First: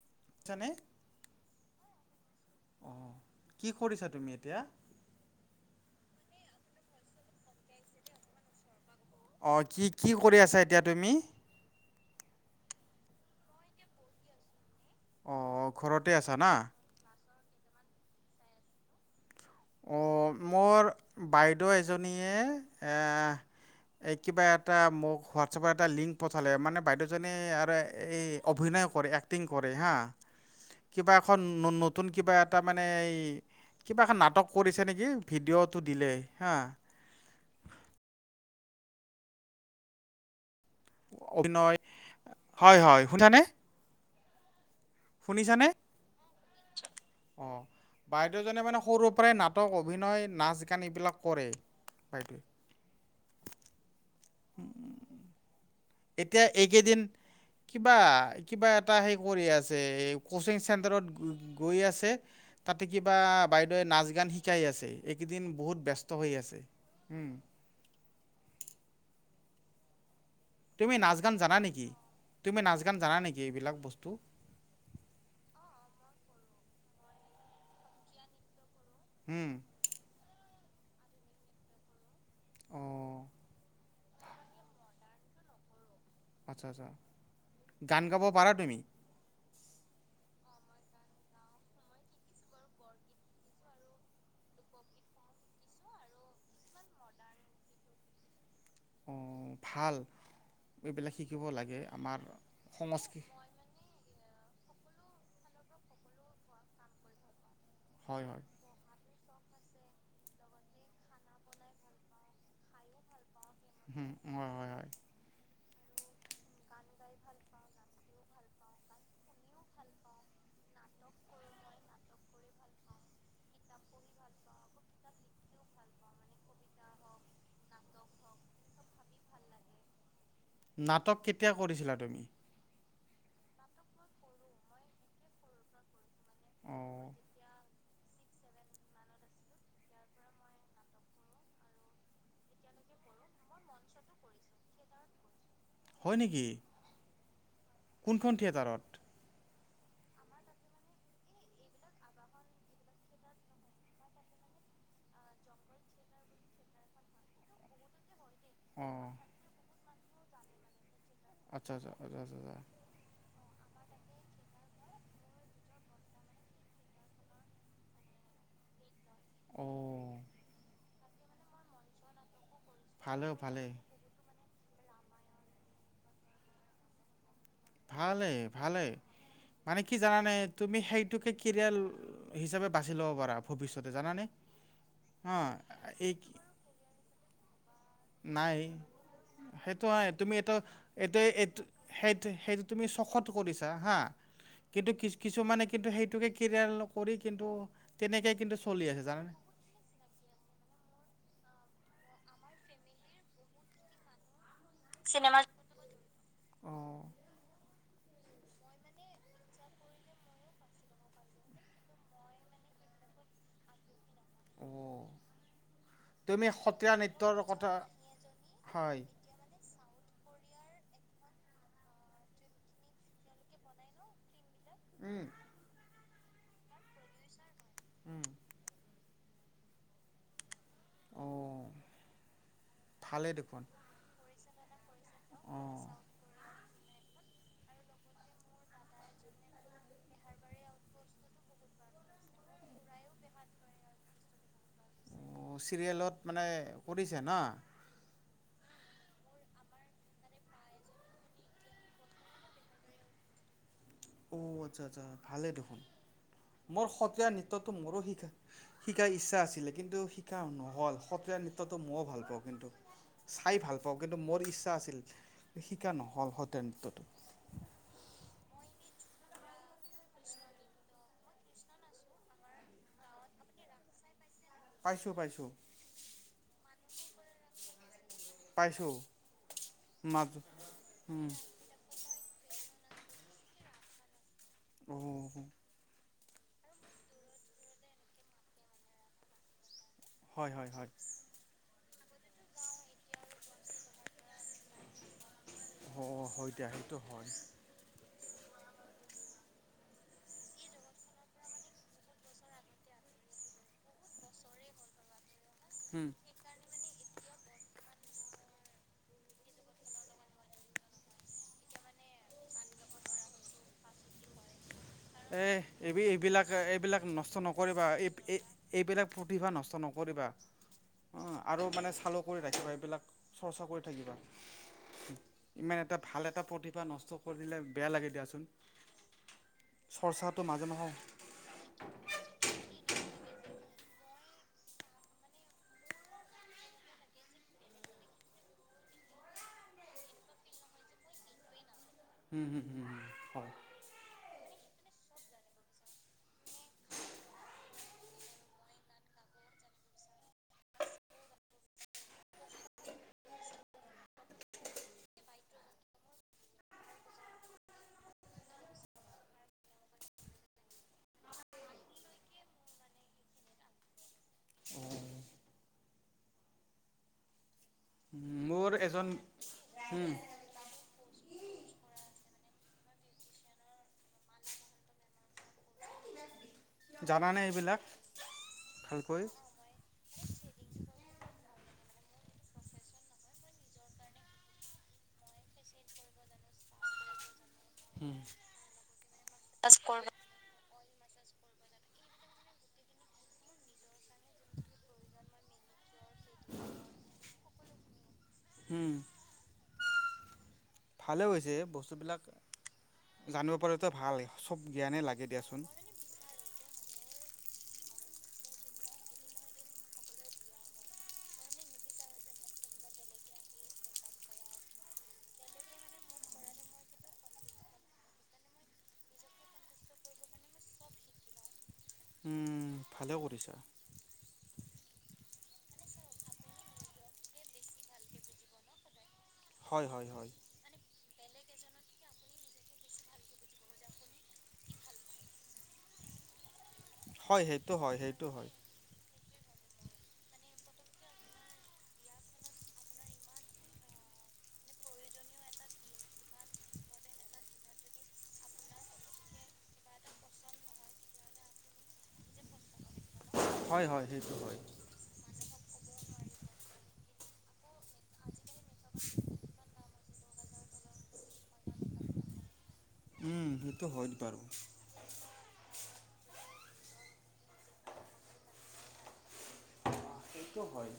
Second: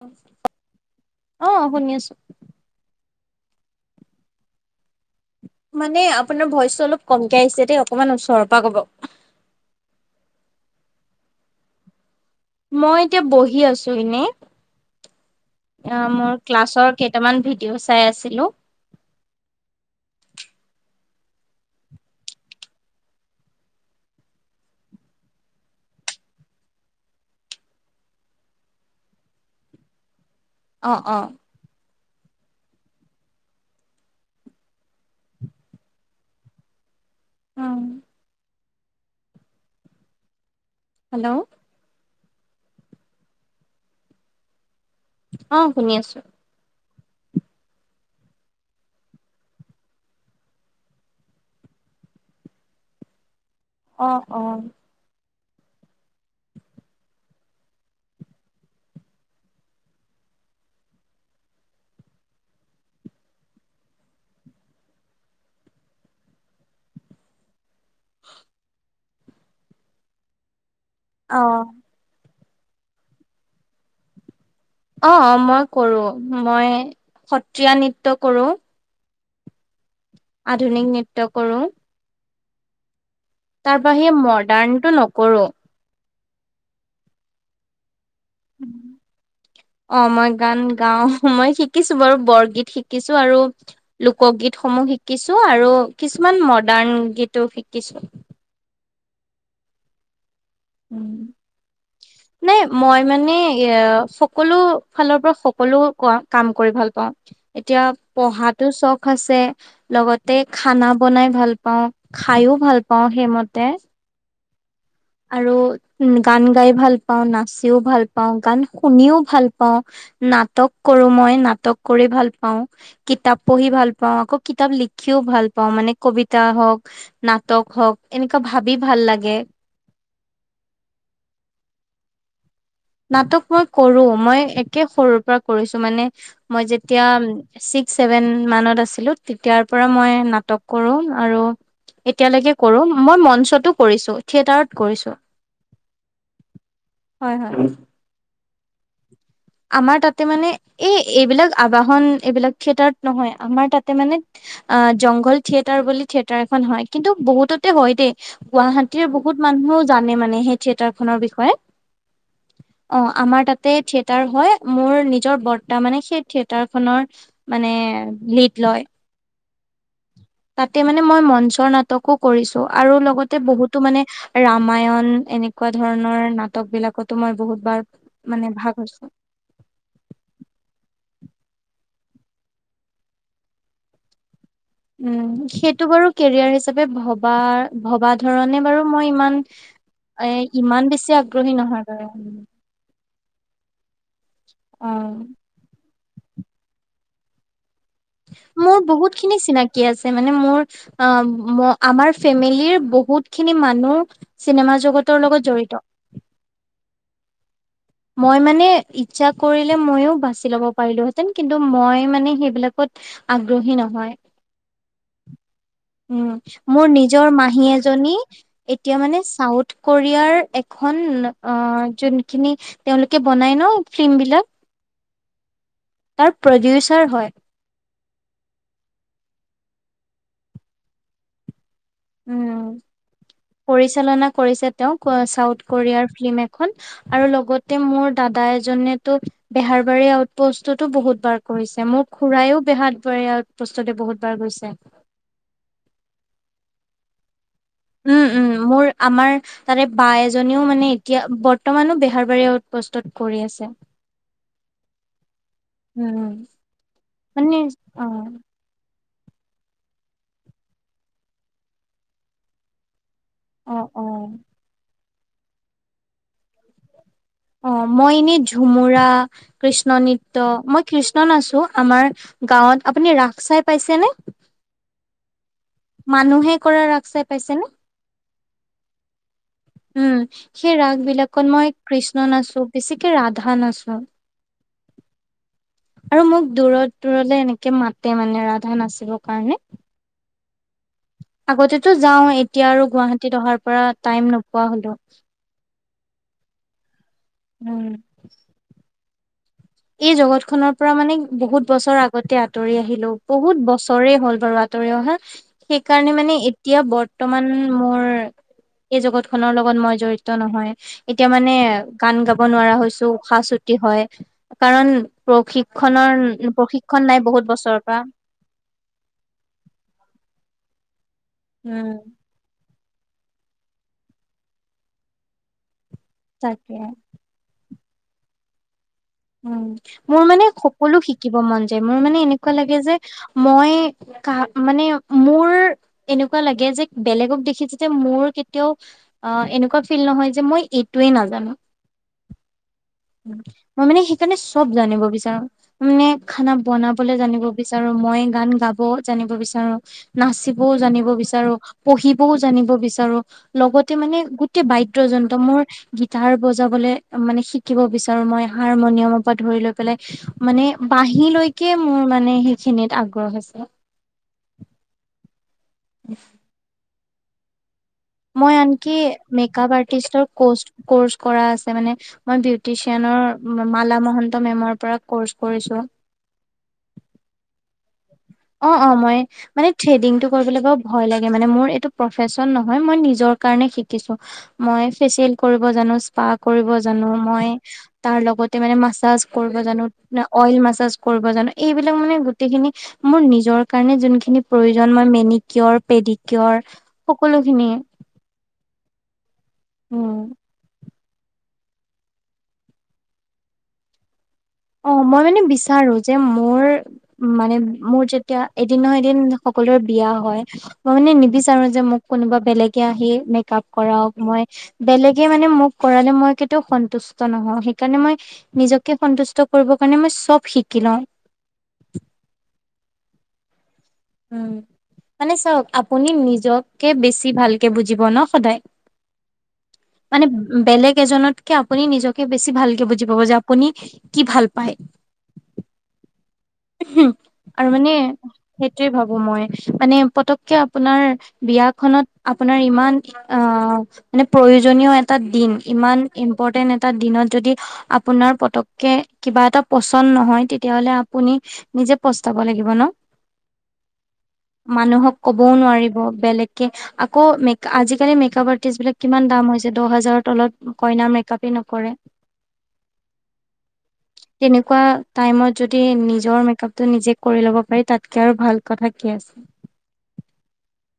অ যেনে অ' শুনি আছো। অ কি কৰিছা তুমি এতিয়া? মানে আপোনাৰ ভইচটো অলপ কমকে আহিছে দেই, অকণমান ওচৰৰ পৰা ক'ব। অ', কি কি কৰি আছা এতিয়া তুমি? মই এতিয়া বহি আছো এনেই, অঁ অ ঘৰতে মোৰ আছা না? ক্লাছত কেইটামান ভিডিঅ' চাই আছিলো। অ মোৰ বাইদেউ এজনীয়ে এ এই কিবা এটা মোক হোৱাটছআপত এটা লিংক পঠালে, মানে বাইদেউজনীয়ে আৰু এই অভিনয় কৰে, এক্টিং কৰে হা। অ কিবা অ এখন ন নতুন কিবা এটা মানে এই কিবা এখন নাটক কৰিছে নেকি ভিডিঅ'টো দিলে হা। অ হেল্ল' অভিনয়, হয় হয় শুনিছানে অ শুনিছানে? শুনি আছো অ বাইদেউজনীয়ে মানে সৰুৰ পৰাই নাটক, অভিনয়, নাচ-গান এইবিলাক কৰে বাইদেৱে। অ অ এতিয়া এইকেইদিন কিবা, কিবা এটা হেই কৰি আছে এই কচিং চেণ্টাৰত গৈ আছে। তাতে কিবা বাইদেৱে নাচ-গান শিকাই আছে, এইকেইদিন বহুত ব্যস্ত হৈ আছে। হ'ম। [inaudible] তুমি নাচ-গান অ জানা নেকি? তুমি নাচ-গান জানা এইবিলাক বস্তু? অঁ, মই কৰোঁ। মই সত্ৰীয়া নৃত্য কৰোঁ। উম। আধুনিক নৃত্য কৰোঁ। অঁ। তাৰবাহিৰে মডাৰ্ণ টো নকৰোঁ। আচ্ছা -আচ্ছা, গান গাব পাৰা তুমি? অঁ, মই গান গাওঁ। মই শিকিছোঁ বাৰু বৰগীত শিকিছোঁ আৰু- লোকগীতসমূহ শিকিছো আৰু কিছুমান মডাৰ্ণ গীতো শিকিছোঁ। অঁ, ভাল এইবিলাক শিকিব লাগে আমাৰ নাই মই সংস্কৃ- মানে এ সকলো ফালৰ পৰা সকলো ক -কাম কৰি ভাল পাওঁ। এতিয়া হয়, হয়, পঢ়াতো চখ আছে। লগতে খানা বনাই ভাল পাওঁ, খাইও ভাল পাওঁ সেইমতে। উম, হয়- হয়। হয়। আৰু গান গাই ভাল পাওঁ, নাচিও ভাল পাওঁ, গান শুনিও ভাল পাওঁ। নাটক কৰো মই, নাটক কৰি ভাল পাওঁ। কিতাপ পঢ়ি ভাল পাওঁ, আকৌ কিতাপ লিখিও ভাল পাওঁ মানে কবিতা হওঁক- নাটক হওঁক এনেকুৱা ভাবি ভাল লাগে। নাটক কেতিয়া কৰিছিলা তুমি? নাটক মই কৰো, মই একে সৰুৰ পৰা কৰিছো মানে মই যেতিয়া- অঁ। ছিক্স ছেভেন মানত আছিলো তেতিয়াৰ পৰা মই নাটক কৰোঁ আৰু- এতিয়ালৈকে কৰো, মই মঞ্চতো কৰিছো, থিয়েটাৰত কৰিছো। হয় নেকি, হয় হয় কোনখন থিয়েটাৰত? আমাৰ তাতে মানে এই এইবিলাক আবাহন এইবিলাক থিয়েটাৰত নহয়, আমাৰ তাতে মানে- অঁ, জংঘল থিয়েটাৰ বুলি থিয়েটাৰ এখন হয় কিন্তু বহুততে হয় দেই। অঁ গুৱাহাটীৰ বহুত মানুহও জানে মানে সেই থিয়েটাৰ খনৰ বিষয়ে। আচ্ছা আচ্ছা আচ্ছা আচ্ছা আচ্ছা। অঁ, আমাৰ তাতে থিয়েটাৰ হয়। মোৰ নিজৰ বৰ্তা মানে সেই থিয়েটাৰ খনৰ- মানে লিদ লয়। অঁ। তাতে মানে মই মঞ্চৰ নাটকো কৰিছো আৰু ভালে লগতে ভালে বহুতো মানে- ৰামায়ন এনেকুৱা ধৰণৰ নাটক বিলাকতো মই বহুত- বাৰ ভালে, মানে ভাগ ভালে হৈছো মানে কি জানানে? তুমি সেইটোকে কেৰিয়াৰ- হিচাপে বাচি ল'ব পাৰা ভৱিষ্যতে জানানে? উম, হা সেইটো বাৰু এই কেৰিয়াৰ হিচাপে ভবা- ভবা নাই ধৰণে বাৰু মই ইমান সেইটো হয় এ তুমি এইটো ইমান বেছি এইটো আগ্ৰহী এইটো নহয়। বাৰু। সেইটো- সেইটো তুমি চখত কৰিছা হা। কিন্তু কি- অ', কিছুমানে- কিন্তু সেইটোকে কেৰিয়াৰ কৰি কিন্তু- তেনেকে কিন্তু মোৰ চলি আছে বহুত জানানে? খিনি চিনাকি- আছে মানে মোৰ অঁ, আমাৰ ফেমিলিৰ বহুত খিনি মানুহ- চিনেমা জগতৰ লগত জড়িত। অঁ। মই মানে ইচ্ছা কৰিলে মইয়ো বাচি ল'ব পাৰিলোহেঁতেন কিন্তু মই মানে সেইবিলাকত- আগ্ৰহী নহয়। অঁ। উম তুমি মোৰ সত্ৰীয়া নিজৰ নৃত্যৰ মাহী কথা এজনী এতিয়া হয় মানে চাউথ কোৰিয়াৰ এখন যোনখিনি তেওঁলোকে বনাই ন ফিল্ম বিলাক। উম। তাৰ প্ৰডিউচাৰ হয়। উম। অঁ। উম, ভালেই দেখোন পৰিচালনা কৰিছে তেওঁ চাউথ অঁ কোৰিয়াৰ ফিল্ম এখন। আৰু লগতে মোৰ দাদা এজনেতো বেহাৰবাৰী আউট পষ্টতো বহুত বাৰ কৰিছে মোক খুৰাইও বেহাৰ বাৰী আউটপষ্টতে বহুত বাৰ গৈছে। চিৰিয়েলত মানে কৰিছে ন। উম উম, মোৰ আমাৰ তাৰে বা এজনীও মানে এতিয়া বৰ্তমানো বেহাৰবাৰী আউটপোষ্টত কৰি আছে। অ'আচ্ছা, আচ্ছা, ভালেই দেখোন? উম, মোৰ সত্ৰীয়া মানে নৃত্যটো মোৰো অ'। শিকা শিকাৰ ইচ্ছা আছিলে, কিন্তু, শিকা নহ'ল সত্ৰীয়া নৃত্যটো ময়ো ভাল পাওঁ কিন্তু, চাই অ ভাল পাওঁ, অ কিন্তু মোৰ ইচ্ছা আছিল শিকা নহ'ল! অ'মই এনে ঝুমুৰা কৃষ্ণ নৃত্য, মই কৃষ্ণ নাছো আমাৰ গাঁৱত আপুনি ৰাস চাই পাইছেনে? পাইছোঁ, পাইছোঁ। মানুহে কৰা ৰাস চাই পাইচানে? পাইছোঁ উম, মাজ সেই ৰাগ বিলাকত মই কৃষ্ণ নাচো, বেছিকে ৰাধা নাচো। অ'। আৰু মোক দূৰত দূৰলৈ এনেকে মাতে মানে ৰাধা নাচিবৰ কাৰণে? হয়, হয়, হয়। আগতেতো যাও, এতিয়া আৰু গুৱাহাটীত অহাৰ পৰা টাইম নোপোৱা হলো। অ'হয় দিয়া, সেইটো হয়। উম। এই জগত খনৰ পৰা মানে বহুত বছৰ আগতে আঁতৰি আহিলো, বহুত বছৰে হ'ল বাৰু। আঁতৰি অহা, উম। সেইকাৰণে এতিয়া বৰ্তমান মোৰ এই জগত খনৰ লগত মই জড়িত নহয়। এতিয়া মানে গান গাব নোৱাৰা হৈছো, উশাহ চুটি হয় কাৰণ এ এইবি প্ৰশিক্ষণৰ এইবিলাক, এইবিলাক প্ৰশিক্ষণ নাই নষ্ট বহুত বছৰৰ নকৰিবা, পৰা এই এইবিলাক প্ৰতিভা নষ্ট নকৰিবা আৰু মানে উম চালুক ৰাখিবা, এইবিলাক চৰ্চা কৰি থাকিবা ইমান এটা ভাল এটা তাকে প্ৰতিভা নষ্ট কৰি দিলে বেয়া লাগে দিয়াচোন মোৰ চৰ্চাটো মানে মাজে মাজে সকলো শিকিব মন যায়। মোৰ মানে এনেকুৱা লাগে যে মই ক মানে মোৰ এনেকুৱা লাগে যে বেলেগক দেখি যে মোৰ কেতিয়াও অ' এনেকুৱা ফিল নহয় যে মই এইটোৱে নাজানো? হুম, হুম, হুম, হু মই মানে সেইকাৰণে চব জানিব বিচাৰো? মানে খানা বনাবলৈ জানিব বিচাৰো মই গান গাব জানিব বিচাৰো। নাচিবও জানিব বিচাৰো, পঢ়িবও জানিব বিচাৰো। লগতে মানে গোটেই বাদ্যযন্ত্ৰ মোৰ গীটাৰ বজাবলে মানে শ শিকিব বিচাৰোঁ মই হাৰমনিয়ামৰ পৰা ধৰি লৈ পেলাই মানে বাহী লৈকে মোৰ মানে সেইখিনিত আগ্ৰহ আছে। অ'। [inaudible] মই মোৰ আনকি এজন মেক-আপ হুম আৰ্টিষ্টৰ কছ- কৰ্চ কৰা আছে মানে মই বিউটিচিয়ানৰ ম- মালা মহন্ত মেমৰ পৰা কৰ্চ কৰিছোঁ। জানানে এইবিলাক? অ', অ', মই ভালকৈ মানে থ্ৰেডিংটো কৰিবলৈ বৰ ভয় লাগে, মানে মোৰ এইটো প্ৰফেছন নহয়, মই নিজৰ কাৰণে শিকিছোঁ। মই ফেচিয়েল কৰিব জানো, স্পা কৰিব জানো, মই হুম তাৰ লগতে মানে মাছাজ কৰিব জানো, অইল মাছাজ কৰিব জানো, এইবিলাক মানে গোটেইখিনি মোৰ নিজৰ কাৰণে যোনখিনি প্ৰয়োজন মই মেনিকিয়ৰ, পেডিকিয়ৰ, সকলোখিনি হুম। উম। ভালে হৈছে বস্তুবিলাক জানিব পৰাটো ভাল চব অ' জ্ঞানেই মই লাগে মানে দিয়াচোন বিচাৰোঁ যে মোৰ মানে মোৰ যেতিয়া এদিন নহয় এদিন সকলোৰে বিয়া হয় মই মানে নিবিচাৰোঁ যে মোক কোনোবা বেলেগে আহি মেক-আপ কৰাওঁক, মই বেলেগে মানে মোক কৰালে মই কেতিয়াও সন্তুষ্ট নহওঁ। সেইকাৰণে মই নিজকে সন্তুষ্ট কৰিব কাৰণে মই চব শিকি লওঁ। উম, ভালে কৰিছা। উম, মানে চাওঁক, আপুনি নিজকে বেছি ভালকে বুজিব ন' সদায়। হয় হয় মানে হয় বেলেগ এজনতকে আপুনি নিজকে বেছি ভালকে বুজি পাব যে আপুনি কি ভাল পায়। হু হয় আৰু সেইটো মানে হয় সেইটো হয় সে টোৱে ভাবো মই, মানে পটক্কে আপোনাৰ বিয়াখনত আপোনাৰ ইমান অ' মানে প্ৰয়োজনীয় এটা দিন, ইমান ইম্পৰ্টেণ্ট এটা দিনত যদি আপোনাৰ পটক্কে কিবা এটা পচন্দ নহয়, তেতিয়া হ'লে আ পুনি নিজে পস্তাব লাগিব ন'। হয়, হয়, সেইটো হয়। মানুহক ক'বও নোৱাৰিব বেলেগকে আকৌ মেক- আজিকালি মেকআপ আৰ্টিষ্টবিলাক কিমান দাম হৈছে! দহ হাজাৰৰ তলত কইনাৰ মেকআপে নকৰে। উম, সেইটো হয়ত বাৰু। তেনেকুৱা টাইমত যদি নিজৰ মেকআপটো নিজে কৰি ল'ব পাৰি, তাতকে আৰু ভাল কথা কি আছে। সেইটো হয়।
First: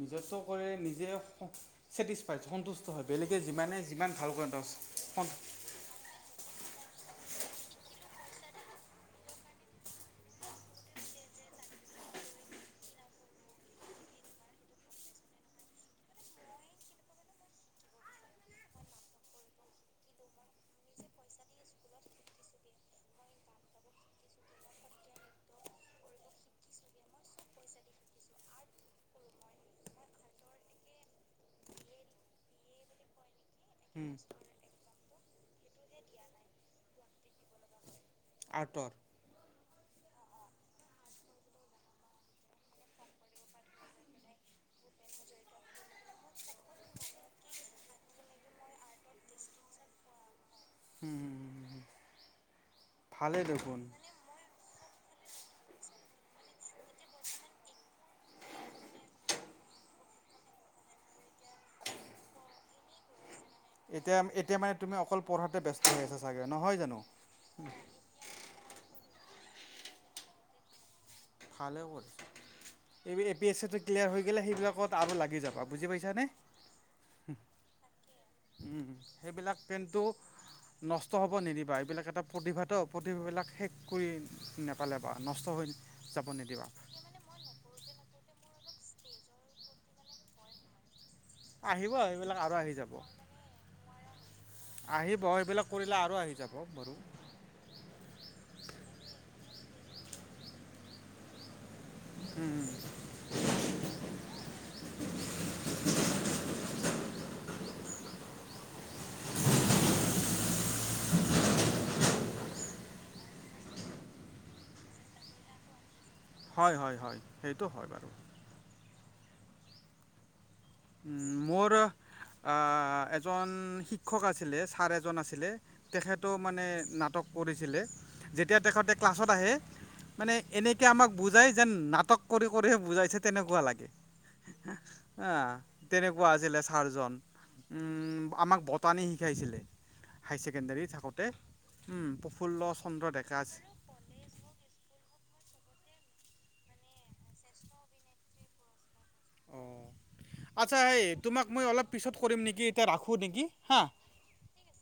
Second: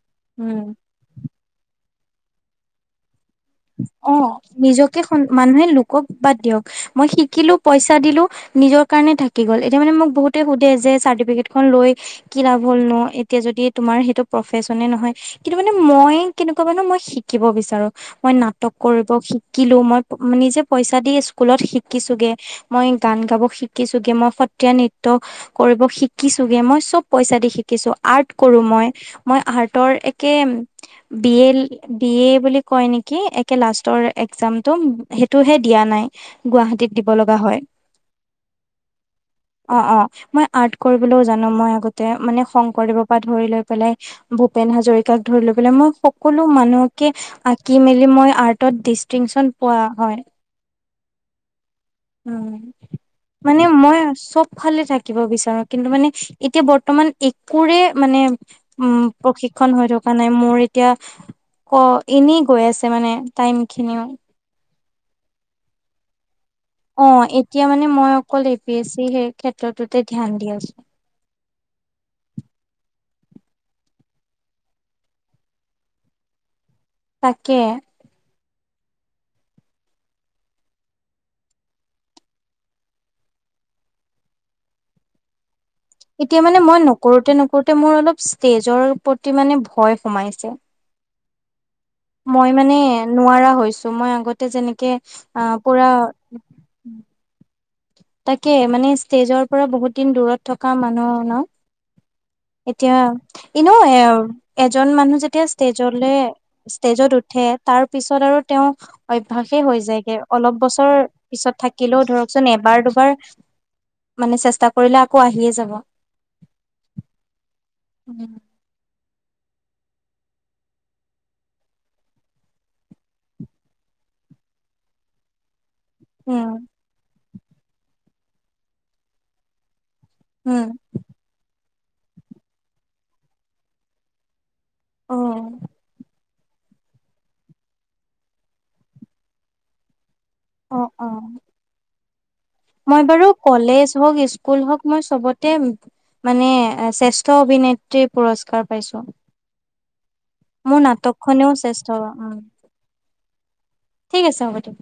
নিজৰটো উম কৰি নিজে স- ছেটিছফাইড সন্তু স্ত হয়, বেলেগে যিমানে যিমান ভাল কৰে [unintelligible] কক, বাদ দিয়ক। মই শিকিলো, পইচা দিলো নিজৰ কাৰণে থাকি গ'ল। এতিয়া মানে মোক বহুতে সোধে যে, চাৰ্টিফিকেটখন লৈ কি লাভ হ'ল নো, এতিয়া যদি তোমাৰ সেইটো প্ৰফেছনে নহয় কিন্তু মানে মই কেনেকুৱা মানুহ, মই শিকিব বিচাৰোঁ মই নাটক কৰিব শিকিলোঁ, মই- নিজে পইচা দি স্কুলত শিকিছোঁগে, মই গান গাব শিকিছোঁগে, মই সত্ৰীয়া নৃত্য কৰিব শিকিছোঁগে, মই চব পইচা দি শিকিছোঁ, আৰ্ট কৰোঁ মই, মই আৰ্টৰ একেম বি এল- ডি এ বুলি কয় নে কি, একে লাষ্টৰ এক্সামটো? সেইটোহে দিয়া নাই। গুৱাহাটীত দিব লগা হয়। আৰ্টৰ অ', অ'। মই আৰ্ট কৰিবলৈও জানো। মই আগতে মানে শংকৰদেৱৰ পৰা ধৰি লৈ পেলাই ভূপেন হাজৰিকাক ধৰি লৈ পেলাই মই সকলো মানুহকে আ কি মেলি মই আৰ্টত ডিষ্টিংচন পোৱা হয়। হুম। উম, মানে মই চব ফালে থাকিব বিচাৰোঁ। কিন্তু মানে এতিয়া বৰ্তমান একোৰে মানে উম, প্ৰশিক্ষণ হৈ থকা নাই। মোৰ এতিয়া, ক এনেই গৈ আছে মানে। টাইম খিনিও এতিয়া এতিয়া মানে তুমি অকল পঢ়াতে ব্যস্ত হৈ আছা চাগে নহয় জানো? অ'। এতিয়া মানে মই অকল এ পি এছ চি সেই ক্ষেত্ৰতোতে ধ্যান দি আছোঁ। ভালে কৰিছ। এই এ পি এছ চিটো ক্লিয়াৰ হৈ গেলে সেইবিলাকত আৰু লাগি যাবা। বুজি পাইছানে? তাকে। উম, সেইবিলাক কিন্তু নষ্ট হ'ব নিদিবা। এইবিলাক এটা প্ৰতিভাটো, প্ৰতিভাবিলাক শেষ কৰি নেপেলাবা। নষ্ট হৈ যাব এতিয়া মানে নিদিবা মই নকৰোতে নকৰোতে মোৰ অলপ ষ্টেজৰ প্ৰতি মানে ভয় সোমাইছে। আহিব আ মই মানে নোৱাৰা হৈছো। মই আগতে যেনে আহিব। এইবিলাক কৰিলে আৰু আহি যাব বাৰু। তাকেই। মানে ষ্টেজৰ পৰা বহুত দিন দূৰত থকা মানুহ ন'? এতিয়া এনেও এ এজন মানুহ যেতিয়া ষ্টেজ'লে ষ্টেজ'ত উঠে তাৰ পিছত আৰু তেওঁ অভ্যাসে হৈ যায়গে। অলপ বছৰ পিছত থাকিলেও ধৰকচোন এবাৰ দুবাৰ মানে চেষ্টা কৰিলে আকৌ আহিয়ে যাব। হয়, হয়, হয়। সেইটো হয় বাৰু। [inaudible] উম, মোৰ আ এজন শিক্ষক আছিলে, ছাৰ এজন আছিলে। তেখেতো মানে নাটক কৰিছিলে। যেতিয়া তেখেতে ক্লাছত আহে মানে উম, এনেকে আমাক বুজাই যেন নাটক কৰি কৰিহে বুজাইছে তেনেকুৱা লাগে। অ', আ তেনেকুৱা আছিলে ছাৰজন। উম আমাক বটানি শিকাইছিলে। হাই ছেকেণ্ডাৰী অ', থাকোতে। অ', উম প্ৰফুল্ল চন্দ্ৰ ডেকা আছ ফেচবুক ইউজ কুল হক মই চবতে মানে শ্ৰেষ্ঠ অভিনেত্ৰী পুৰস্কাৰ পাইছো। অ' আচ্ছা, এই তোমাক মই অলপ শ্ৰেষ্ঠ পিছত উম, কৰিম নেকি এতিয়া ৰাখোঁ নেকি হা। ঠিক আছে হ'ব দিয়ক।